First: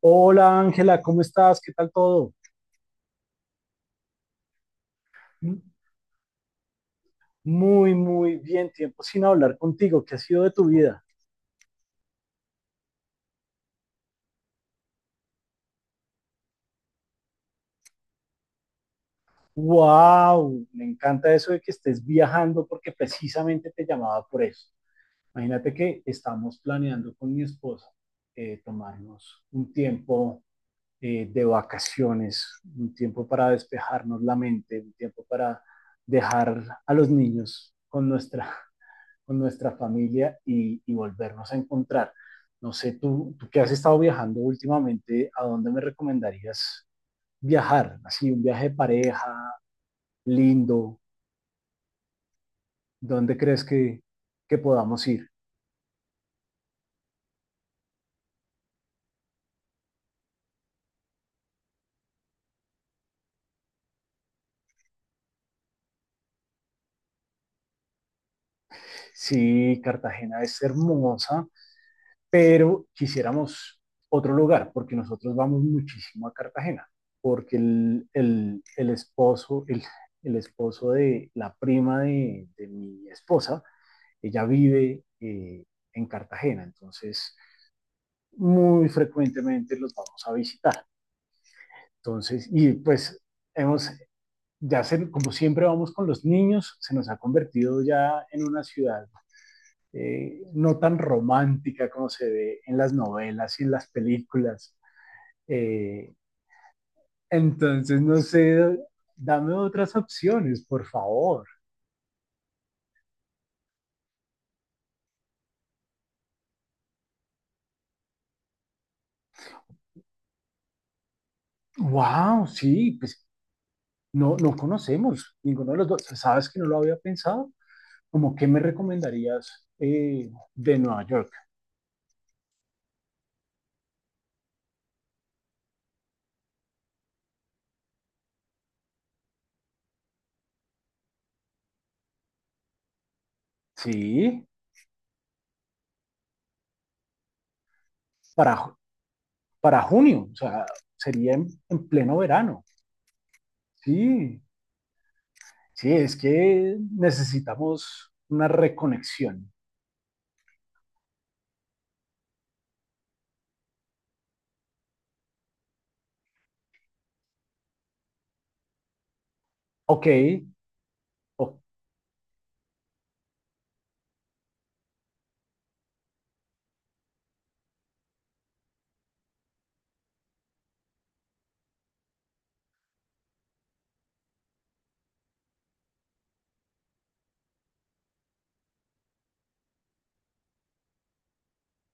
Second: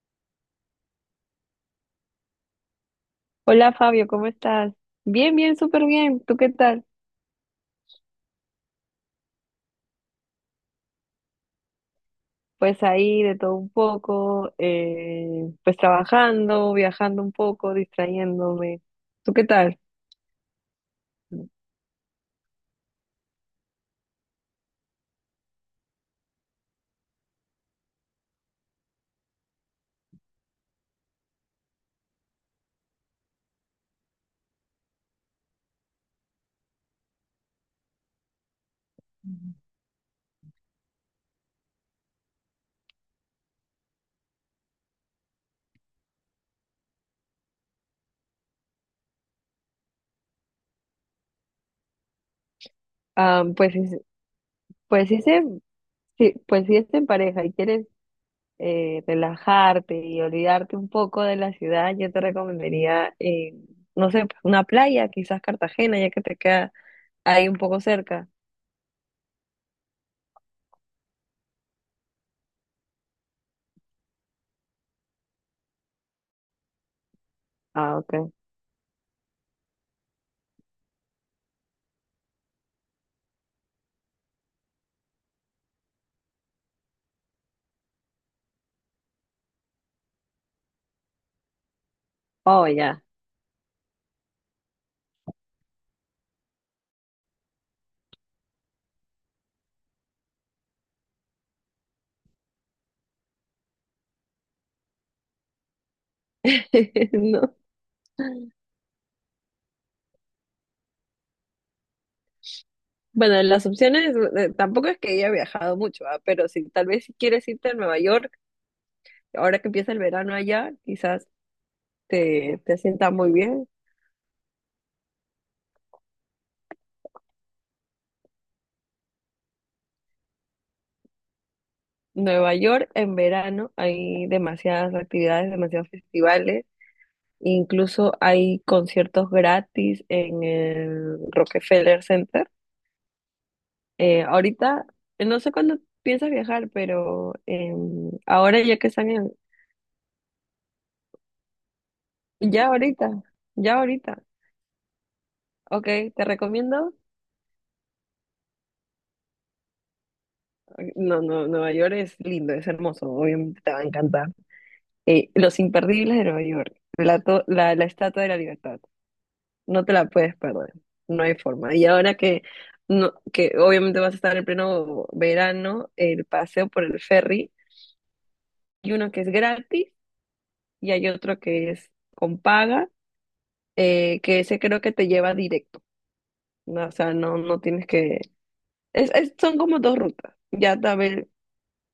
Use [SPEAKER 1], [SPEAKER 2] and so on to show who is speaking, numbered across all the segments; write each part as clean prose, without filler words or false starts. [SPEAKER 1] Hola Ángela, ¿cómo estás? ¿Qué tal todo?
[SPEAKER 2] Hola Fabio, ¿cómo estás? Bien, bien,
[SPEAKER 1] M-
[SPEAKER 2] súper bien. ¿Tú qué tal?
[SPEAKER 1] Muy, muy bien. Tiempo sin hablar contigo. ¿Qué ha sido de tu vida?
[SPEAKER 2] Pues ahí de todo un poco, pues trabajando, viajando un poco, distrayéndome. ¿Tú qué tal?
[SPEAKER 1] ¡Wow! Me encanta eso de que estés viajando, porque precisamente te llamaba por eso. Imagínate que estamos planeando con mi esposa tomarnos un tiempo de vacaciones, un tiempo para despejarnos la mente, un tiempo para dejar a los niños con nuestra familia, y volvernos a encontrar. No sé, tú que has estado viajando últimamente, ¿a dónde me recomendarías viajar? Así, un viaje de pareja, lindo, ¿dónde
[SPEAKER 2] Ah,
[SPEAKER 1] crees
[SPEAKER 2] pues, es-
[SPEAKER 1] que
[SPEAKER 2] pues,
[SPEAKER 1] podamos
[SPEAKER 2] sí
[SPEAKER 1] ir?
[SPEAKER 2] se- sí, pues sí es en pareja y quieres, relajarte y olvidarte un poco de la ciudad, yo te recomendaría, no sé, pues, una playa, quizás Cartagena, ya que te queda ahí un poco cerca.
[SPEAKER 1] Sí, Cartagena es hermosa, pero quisiéramos otro lugar, porque nosotros vamos muchísimo a Cartagena, porque
[SPEAKER 2] Ah, ok.
[SPEAKER 1] el esposo de la prima de mi esposa. Ella vive en Cartagena, entonces muy frecuentemente los vamos a visitar. Entonces,
[SPEAKER 2] Oh,
[SPEAKER 1] y
[SPEAKER 2] ya.
[SPEAKER 1] pues hemos, ya se, como siempre vamos con los niños, se nos ha convertido ya en una ciudad no tan romántica como se ve en las novelas y en las películas. Eh,
[SPEAKER 2] No.
[SPEAKER 1] entonces, no sé, dame otras opciones, por favor.
[SPEAKER 2] Bueno, las opciones, tampoco es que haya viajado mucho, ah, pero si tal vez si quieres irte a Nueva York, ahora que empieza el verano allá, quizás
[SPEAKER 1] Wow,
[SPEAKER 2] te
[SPEAKER 1] sí,
[SPEAKER 2] sienta
[SPEAKER 1] pues
[SPEAKER 2] muy bien.
[SPEAKER 1] no, no conocemos ninguno de los dos. ¿Sabes que no lo había pensado? ¿Cómo qué me recomendarías de Nueva York?
[SPEAKER 2] Nueva York en verano hay demasiadas actividades, demasiados festivales. Incluso hay conciertos gratis en el Rockefeller Center.
[SPEAKER 1] Sí,
[SPEAKER 2] Ahorita, no sé cuándo piensas viajar, pero
[SPEAKER 1] para,
[SPEAKER 2] ahora
[SPEAKER 1] ju-
[SPEAKER 2] ya que están en...
[SPEAKER 1] para junio, o sea, sería en pleno verano.
[SPEAKER 2] Ya ahorita, ya ahorita.
[SPEAKER 1] Sí,
[SPEAKER 2] Ok,
[SPEAKER 1] sí, es
[SPEAKER 2] te
[SPEAKER 1] que
[SPEAKER 2] recomiendo.
[SPEAKER 1] necesitamos una reconexión.
[SPEAKER 2] No, no, Nueva York es lindo, es hermoso, obviamente te va a encantar. Los imperdibles de Nueva York, la Estatua de la Libertad. No te la
[SPEAKER 1] Ok,
[SPEAKER 2] puedes perder, no hay
[SPEAKER 1] o-
[SPEAKER 2] forma. Y ahora que, no, que obviamente vas a estar en pleno verano, el paseo por el ferry, hay uno que es gratis y hay otro que es con paga, que ese creo que te lleva directo, ¿no? O sea, no, no tienes que... son como dos rutas, ya a ver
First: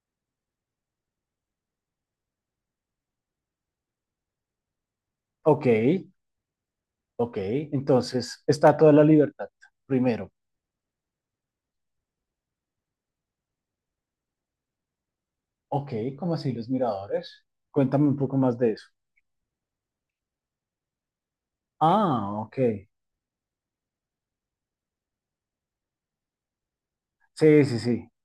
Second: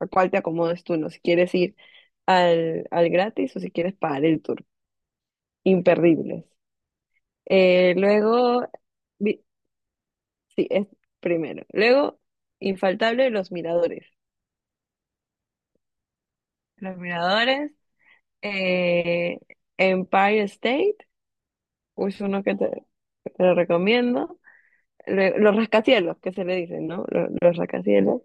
[SPEAKER 2] a cuál te acomodes tú, ¿no? Si quieres ir al gratis o si quieres pagar el tour,
[SPEAKER 1] ok,
[SPEAKER 2] imperdibles.
[SPEAKER 1] ok. Entonces,
[SPEAKER 2] Luego...
[SPEAKER 1] está toda la
[SPEAKER 2] vi-
[SPEAKER 1] libertad. Primero,
[SPEAKER 2] sí, es primero. Luego, infaltable, los miradores.
[SPEAKER 1] ok, ¿cómo así los
[SPEAKER 2] Los
[SPEAKER 1] miradores?
[SPEAKER 2] miradores,
[SPEAKER 1] Cuéntame un poco más de eso.
[SPEAKER 2] eh, Empire State, es
[SPEAKER 1] Ah,
[SPEAKER 2] uno que
[SPEAKER 1] ok.
[SPEAKER 2] que te lo recomiendo. Lue- los rascacielos, que se le dicen, ¿no?
[SPEAKER 1] Sí, sí, sí.
[SPEAKER 2] Rascacielos.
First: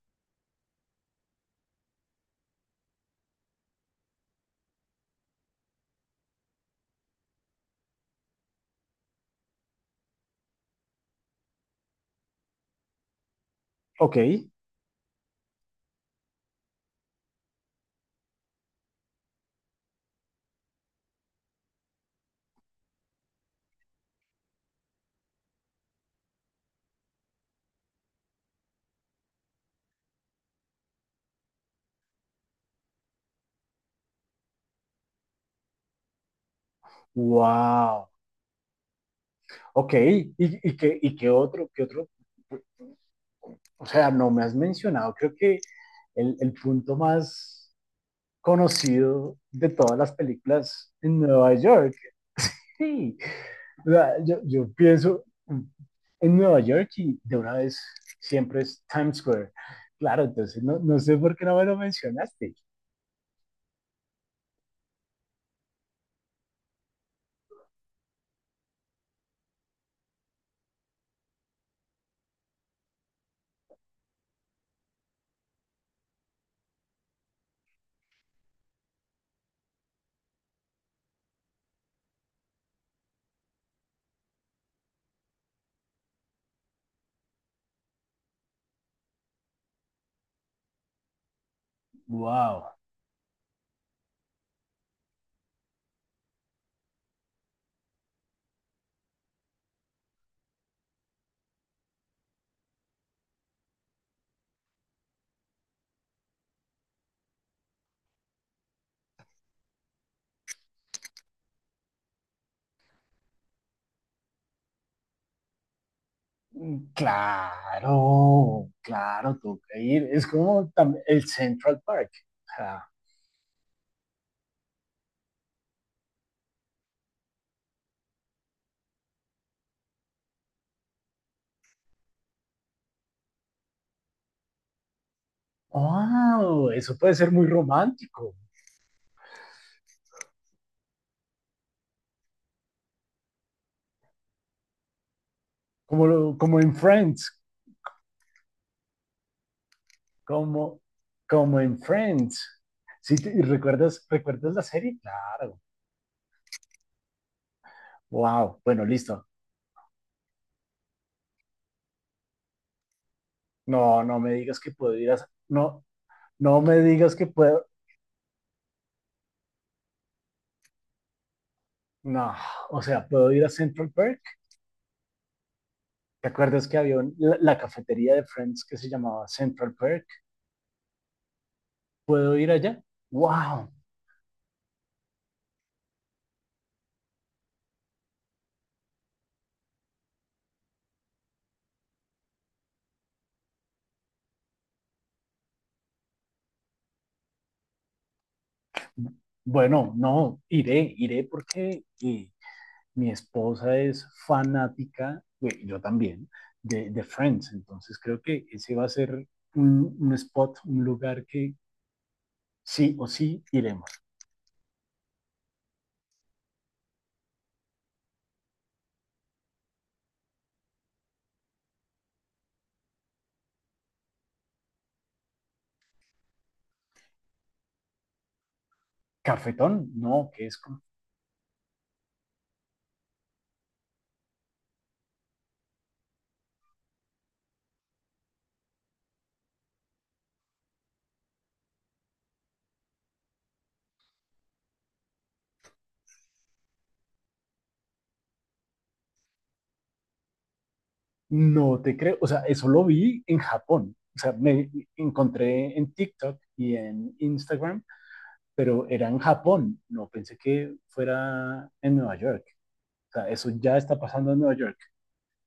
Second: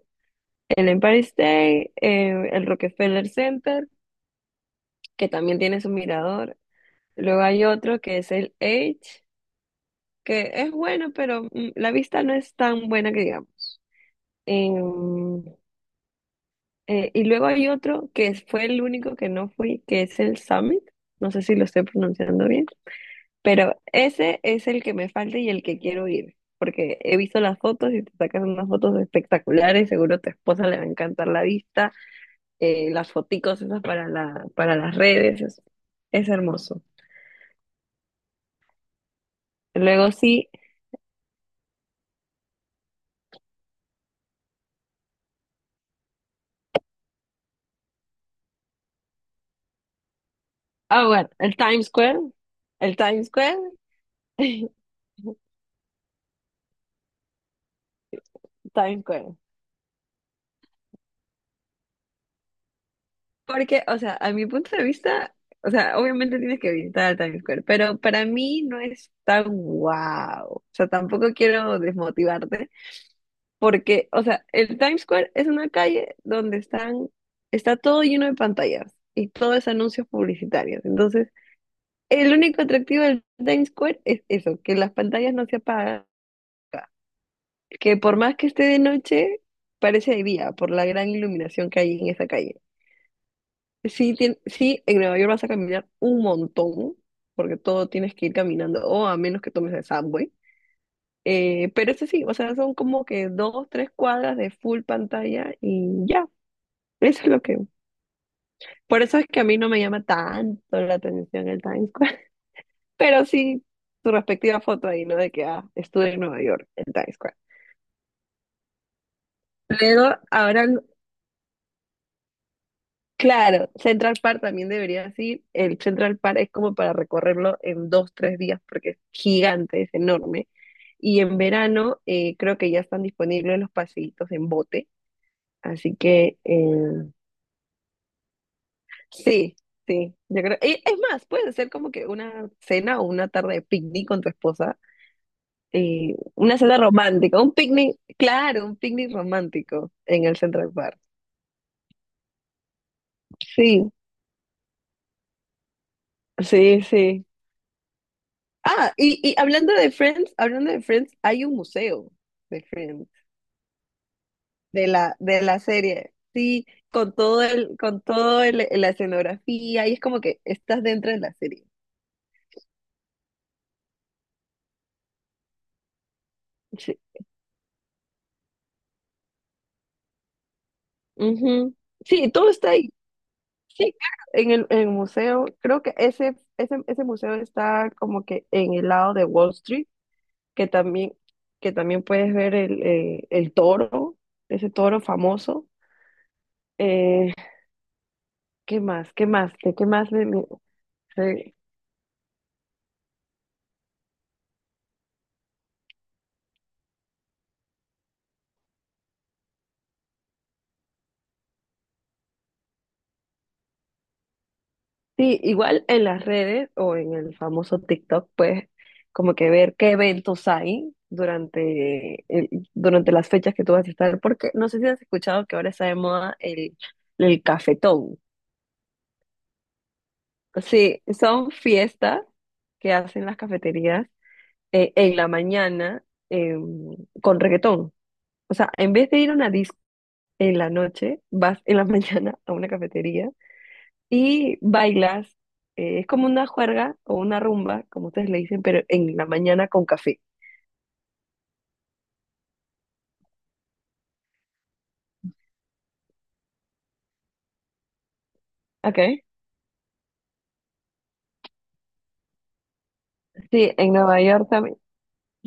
[SPEAKER 2] El Empire State, el Rockefeller Center, que también tiene su mirador. Luego hay otro que es el Edge, que es bueno, pero la vista no es tan buena que
[SPEAKER 1] Ok.
[SPEAKER 2] digamos. Y luego hay otro que es- fue el único que no fui, que es el Summit. No sé si lo estoy pronunciando bien, pero ese es el que me falta y el que quiero ir, porque he visto las fotos y te sacas unas fotos espectaculares. Seguro a tu esposa le va a encantar la vista, las foticos esas para las redes. Es hermoso.
[SPEAKER 1] Wow. Ok.
[SPEAKER 2] Luego sí,
[SPEAKER 1] Y qué otro, qué otro? O sea, no me has mencionado, creo que el punto más conocido de todas las películas
[SPEAKER 2] ah,
[SPEAKER 1] en
[SPEAKER 2] bueno,
[SPEAKER 1] Nueva
[SPEAKER 2] el Times
[SPEAKER 1] York.
[SPEAKER 2] Square, el
[SPEAKER 1] Sí,
[SPEAKER 2] Times Square,
[SPEAKER 1] o sea, yo pienso en Nueva York y de una vez siempre es
[SPEAKER 2] Times
[SPEAKER 1] Times
[SPEAKER 2] Square.
[SPEAKER 1] Square. Claro, entonces no, no sé por qué no me lo mencionaste.
[SPEAKER 2] Porque, o sea, a mi punto de vista, o sea, obviamente tienes que visitar Times Square, pero para mí no es tan guau. O sea, tampoco quiero desmotivarte, porque, o sea, el Times Square es una calle está todo lleno de pantallas y todo es anuncios publicitarios. Entonces, el único atractivo del Times Square es eso, que las pantallas no se apagan, que por más que esté de noche, parece de día, por la gran iluminación que hay en esa calle.
[SPEAKER 1] Wow,
[SPEAKER 2] Sí, tien- sí, en Nueva York vas a caminar un montón, porque todo tienes que ir caminando, o a menos que tomes el subway. Pero eso sí, o sea, son como que dos, tres cuadras de full pantalla y ya, eso es lo que... Por eso es que a mí no me llama tanto la atención el Times Square, pero sí su respectiva foto ahí, ¿no? De que, ah, estuve en Nueva York, en Times Square.
[SPEAKER 1] claro, claro, tengo que ir.
[SPEAKER 2] Luego,
[SPEAKER 1] Es
[SPEAKER 2] ahora
[SPEAKER 1] como tam- el Central Park. O sea,
[SPEAKER 2] claro, Central Park también debería ir. El Central Park es como para recorrerlo en dos, tres días porque es gigante, es enorme. Y en verano creo que ya están disponibles los paseitos en bote. Así que
[SPEAKER 1] wow, eso puede ser muy romántico.
[SPEAKER 2] sí, sí, yo creo. Y es más, puedes hacer como que una cena o una tarde de picnic con tu esposa. Una
[SPEAKER 1] Como en
[SPEAKER 2] cena
[SPEAKER 1] Friends,
[SPEAKER 2] romántica, un picnic, claro, un picnic romántico en el Central
[SPEAKER 1] como,
[SPEAKER 2] Park.
[SPEAKER 1] como en Friends. ¿Sí te- y
[SPEAKER 2] Sí,
[SPEAKER 1] recuerdas, recuerdas la serie? Claro.
[SPEAKER 2] sí, sí.
[SPEAKER 1] Wow. Bueno,
[SPEAKER 2] Ah,
[SPEAKER 1] listo.
[SPEAKER 2] y hablando de Friends, hay un museo de Friends,
[SPEAKER 1] No, no me digas que puedo ir a...
[SPEAKER 2] de la
[SPEAKER 1] No,
[SPEAKER 2] serie,
[SPEAKER 1] no
[SPEAKER 2] sí,
[SPEAKER 1] me digas que puedo...
[SPEAKER 2] con todo el, la escenografía, y es como que estás dentro de la serie.
[SPEAKER 1] No, o sea, puedo ir a Central Park. ¿Te acuerdas que había
[SPEAKER 2] Sí,
[SPEAKER 1] un- la cafetería de Friends que se llamaba Central Park?
[SPEAKER 2] ujú. Sí,
[SPEAKER 1] ¿Puedo ir
[SPEAKER 2] todo está
[SPEAKER 1] allá?
[SPEAKER 2] ahí.
[SPEAKER 1] Wow.
[SPEAKER 2] Sí, claro, en el museo, creo que ese museo está como que en el lado de Wall Street, que también, que también puedes ver el toro, ese toro famoso. Eh, ¿Qué más? ¿Qué más? ¿De qué
[SPEAKER 1] Bueno,
[SPEAKER 2] más? Me-
[SPEAKER 1] no,
[SPEAKER 2] me-
[SPEAKER 1] iré, iré
[SPEAKER 2] Sí.
[SPEAKER 1] porque mi esposa es fanática, yo también, de, Friends. Entonces creo que ese va a ser un, spot, un lugar que sí o sí iremos.
[SPEAKER 2] Sí, igual en las redes o en el famoso TikTok, pues como que ver qué eventos hay durante, el- durante las fechas que tú vas a estar, porque no sé si has escuchado que ahora está de moda el cafetón.
[SPEAKER 1] Cafetón, no, que es como,
[SPEAKER 2] Sí, son fiestas que hacen las cafeterías en la mañana eh, con reggaetón. O sea, en vez de ir a una disco en la noche, vas en la mañana a una cafetería y bailas, es como una juerga o una rumba, como ustedes le dicen, pero en la mañana con café.
[SPEAKER 1] no te creo. O sea, eso lo vi en Japón. O sea, me encontré en TikTok y en Instagram, pero era en
[SPEAKER 2] Okay.
[SPEAKER 1] Japón. No pensé que fuera en Nueva York. O sea, eso
[SPEAKER 2] Sí,
[SPEAKER 1] ya
[SPEAKER 2] en
[SPEAKER 1] está
[SPEAKER 2] Nueva
[SPEAKER 1] pasando en
[SPEAKER 2] York
[SPEAKER 1] Nueva
[SPEAKER 2] también.
[SPEAKER 1] York.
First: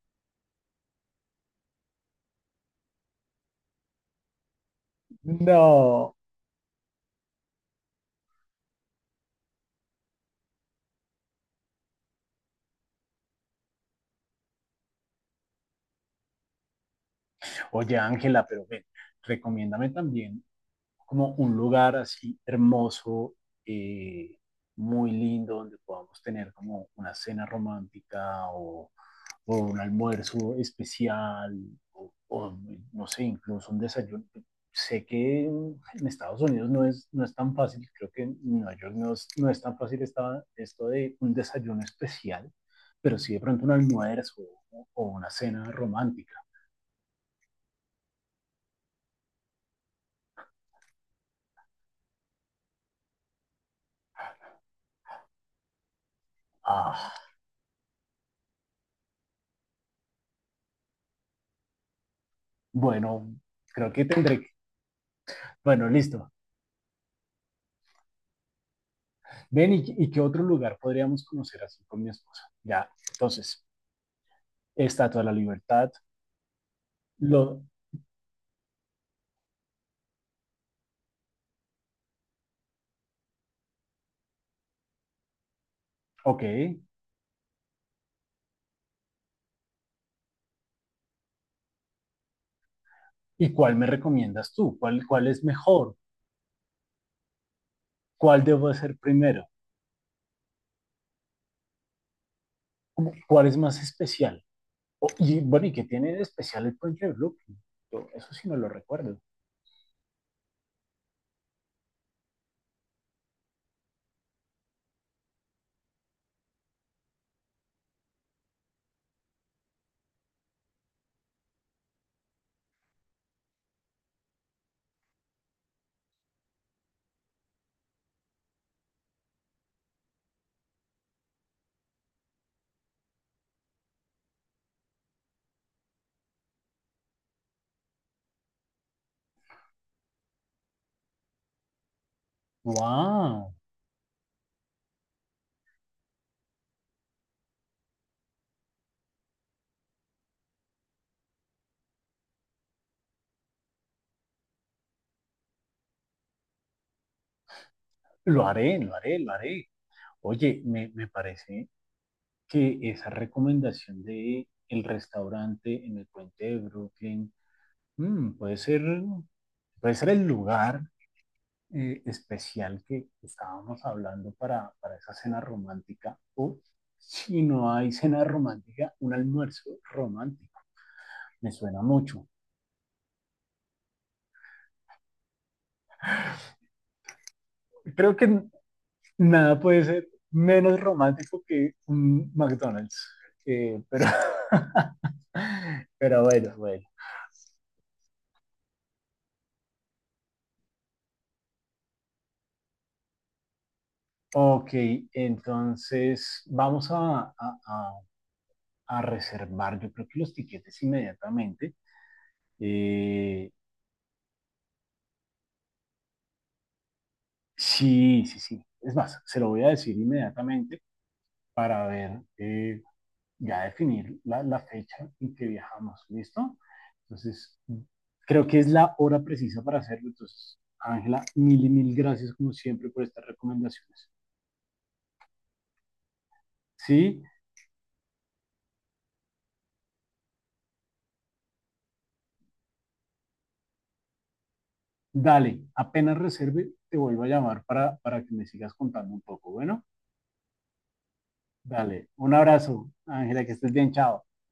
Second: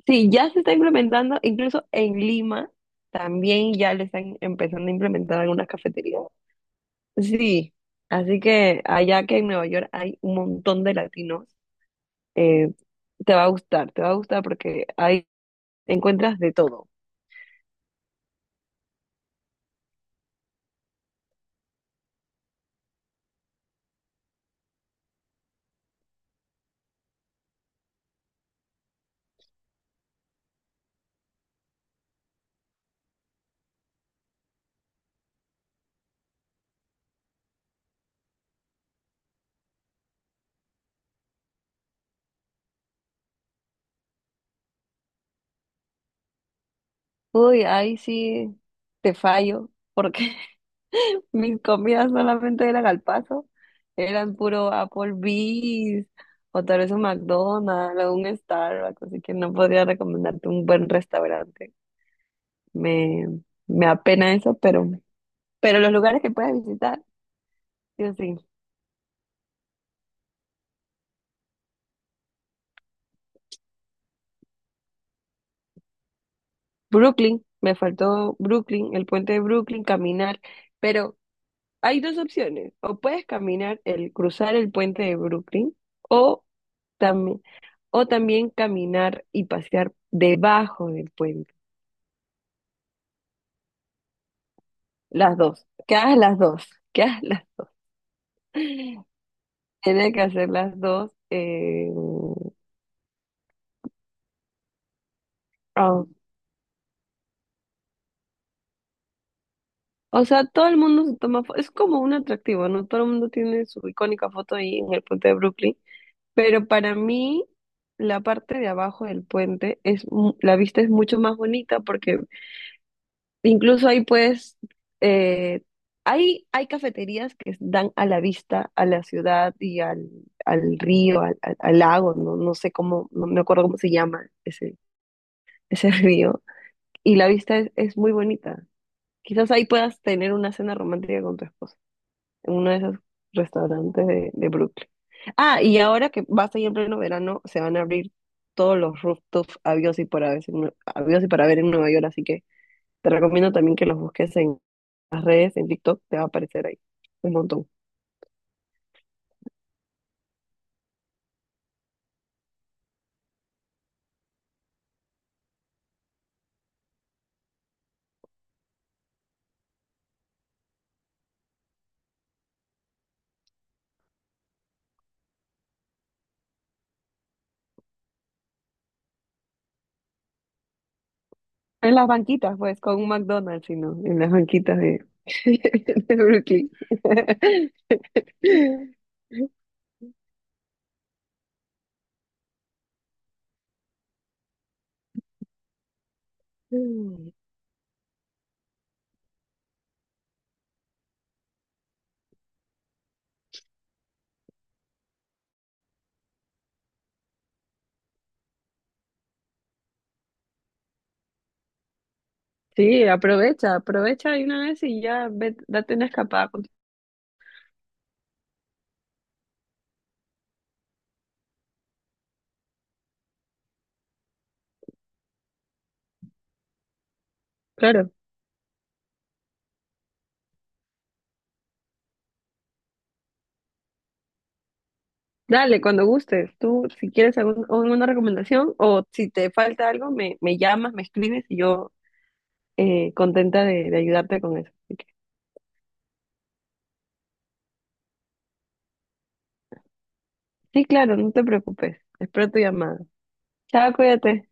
[SPEAKER 2] Sí, ya se está implementando, incluso en Lima también ya le están empezando a implementar algunas
[SPEAKER 1] No.
[SPEAKER 2] cafeterías. Sí, así que allá que en Nueva York hay un montón de latinos, eh, te va a gustar, te va a gustar porque ahí encuentras de todo.
[SPEAKER 1] Oye, Ángela, pero ven, recomiéndame también como un lugar así hermoso, eh, muy lindo, donde podamos tener como una cena romántica o un almuerzo especial o, no sé, incluso un desayuno. Sé que en Estados Unidos no es, no es tan fácil, creo que en Nueva York no es, no es tan fácil esta, esto de un desayuno especial, pero sí de pronto un almuerzo o una cena romántica.
[SPEAKER 2] Uy, ahí sí te fallo porque mis comidas solamente eran al paso, eran puro Applebee's o tal vez un
[SPEAKER 1] Ah,
[SPEAKER 2] McDonald's o un Starbucks, así que no podría recomendarte un buen restaurante. Me,
[SPEAKER 1] bueno,
[SPEAKER 2] me
[SPEAKER 1] creo que
[SPEAKER 2] apena
[SPEAKER 1] tendré que...
[SPEAKER 2] eso, pero
[SPEAKER 1] Bueno,
[SPEAKER 2] los lugares que
[SPEAKER 1] listo.
[SPEAKER 2] puedes visitar, yo sí.
[SPEAKER 1] Ven, y qué otro lugar podríamos conocer así con mi esposa? Ya, entonces, Estatua de la Libertad,
[SPEAKER 2] Brooklyn,
[SPEAKER 1] lo,
[SPEAKER 2] me faltó Brooklyn, el puente de Brooklyn, caminar, pero hay dos opciones, o puedes caminar, el cruzar el puente de Brooklyn,
[SPEAKER 1] ok,
[SPEAKER 2] o también, o también caminar y pasear debajo del puente.
[SPEAKER 1] ¿y cuál me recomiendas tú? ¿Cuál, cuál
[SPEAKER 2] Las
[SPEAKER 1] es
[SPEAKER 2] dos.
[SPEAKER 1] mejor?
[SPEAKER 2] Que hagas las dos. Que hagas las...
[SPEAKER 1] ¿Cuál debo hacer primero?
[SPEAKER 2] Tiene que hacer las dos.
[SPEAKER 1] ¿Cuál es más especial? Y bueno, ¿y qué
[SPEAKER 2] Ah,
[SPEAKER 1] tiene de especial el puente de Brooklyn? Yo eso sí no lo recuerdo.
[SPEAKER 2] o sea, todo el mundo se toma foto. Es como un atractivo, ¿no? Todo el mundo tiene su icónica foto ahí en el puente de Brooklyn. Pero para mí, la parte de abajo del puente es mu- la vista es mucho más bonita porque incluso ahí puedes eh, hay cafeterías que dan a la vista a la ciudad al río, al lago, no, no sé cómo, no me acuerdo cómo se llama ese río. Y la vista es muy bonita. Quizás ahí puedas tener una cena romántica con tu esposa, en uno de esos
[SPEAKER 1] ¡Wow!
[SPEAKER 2] restaurantes de Brooklyn. Ah, y ahora que vas a en pleno verano, se van a abrir todos los rooftops habidos y por haber en Nue- habidos y para ver en Nueva York, así que te recomiendo también que los busques en las redes, en TikTok, te va a aparecer ahí un montón.
[SPEAKER 1] Lo haré, lo haré, lo haré. Oye, me parece que esa recomendación de el restaurante en el puente de Brooklyn mm, puede ser. Puede ser el lugar especial que estábamos hablando para esa cena romántica o si no hay cena romántica, un almuerzo romántico. Me suena
[SPEAKER 2] En las
[SPEAKER 1] mucho.
[SPEAKER 2] banquitas, pues, con un McDonald's, sino en las banquitas de Brooklyn.
[SPEAKER 1] Creo que nada puede ser menos romántico que un McDonald's. Pero, pero bueno, bueno.
[SPEAKER 2] Mm,
[SPEAKER 1] Ok, entonces vamos a, a, a reservar, yo creo que los tiquetes inmediatamente.
[SPEAKER 2] sí,
[SPEAKER 1] Eh,
[SPEAKER 2] aprovecha, aprovecha de una vez y ya ve, date una escapada. Con-
[SPEAKER 1] Sí, sí, sí. Es más, se lo voy a decir inmediatamente para ver, ya definir la, la fecha en que viajamos, ¿listo? Entonces,
[SPEAKER 2] Claro,
[SPEAKER 1] creo que es la hora precisa para hacerlo. Entonces, Ángela, mil y mil gracias como siempre por estas recomendaciones.
[SPEAKER 2] dale, cuando gustes. Tú, si
[SPEAKER 1] Sí,
[SPEAKER 2] quieres algún- alguna recomendación o si te falta algo, me llamas, me escribes y yo contenta de ayudarte con eso. Así que,
[SPEAKER 1] dale, apenas reserve, te vuelvo a llamar para que me sigas contando un poco. Bueno,
[SPEAKER 2] sí, claro, no te preocupes.
[SPEAKER 1] dale, un
[SPEAKER 2] Espero tu
[SPEAKER 1] abrazo,
[SPEAKER 2] llamada.
[SPEAKER 1] Ángela, que estés bien,
[SPEAKER 2] Chao,
[SPEAKER 1] chao.
[SPEAKER 2] cuídate.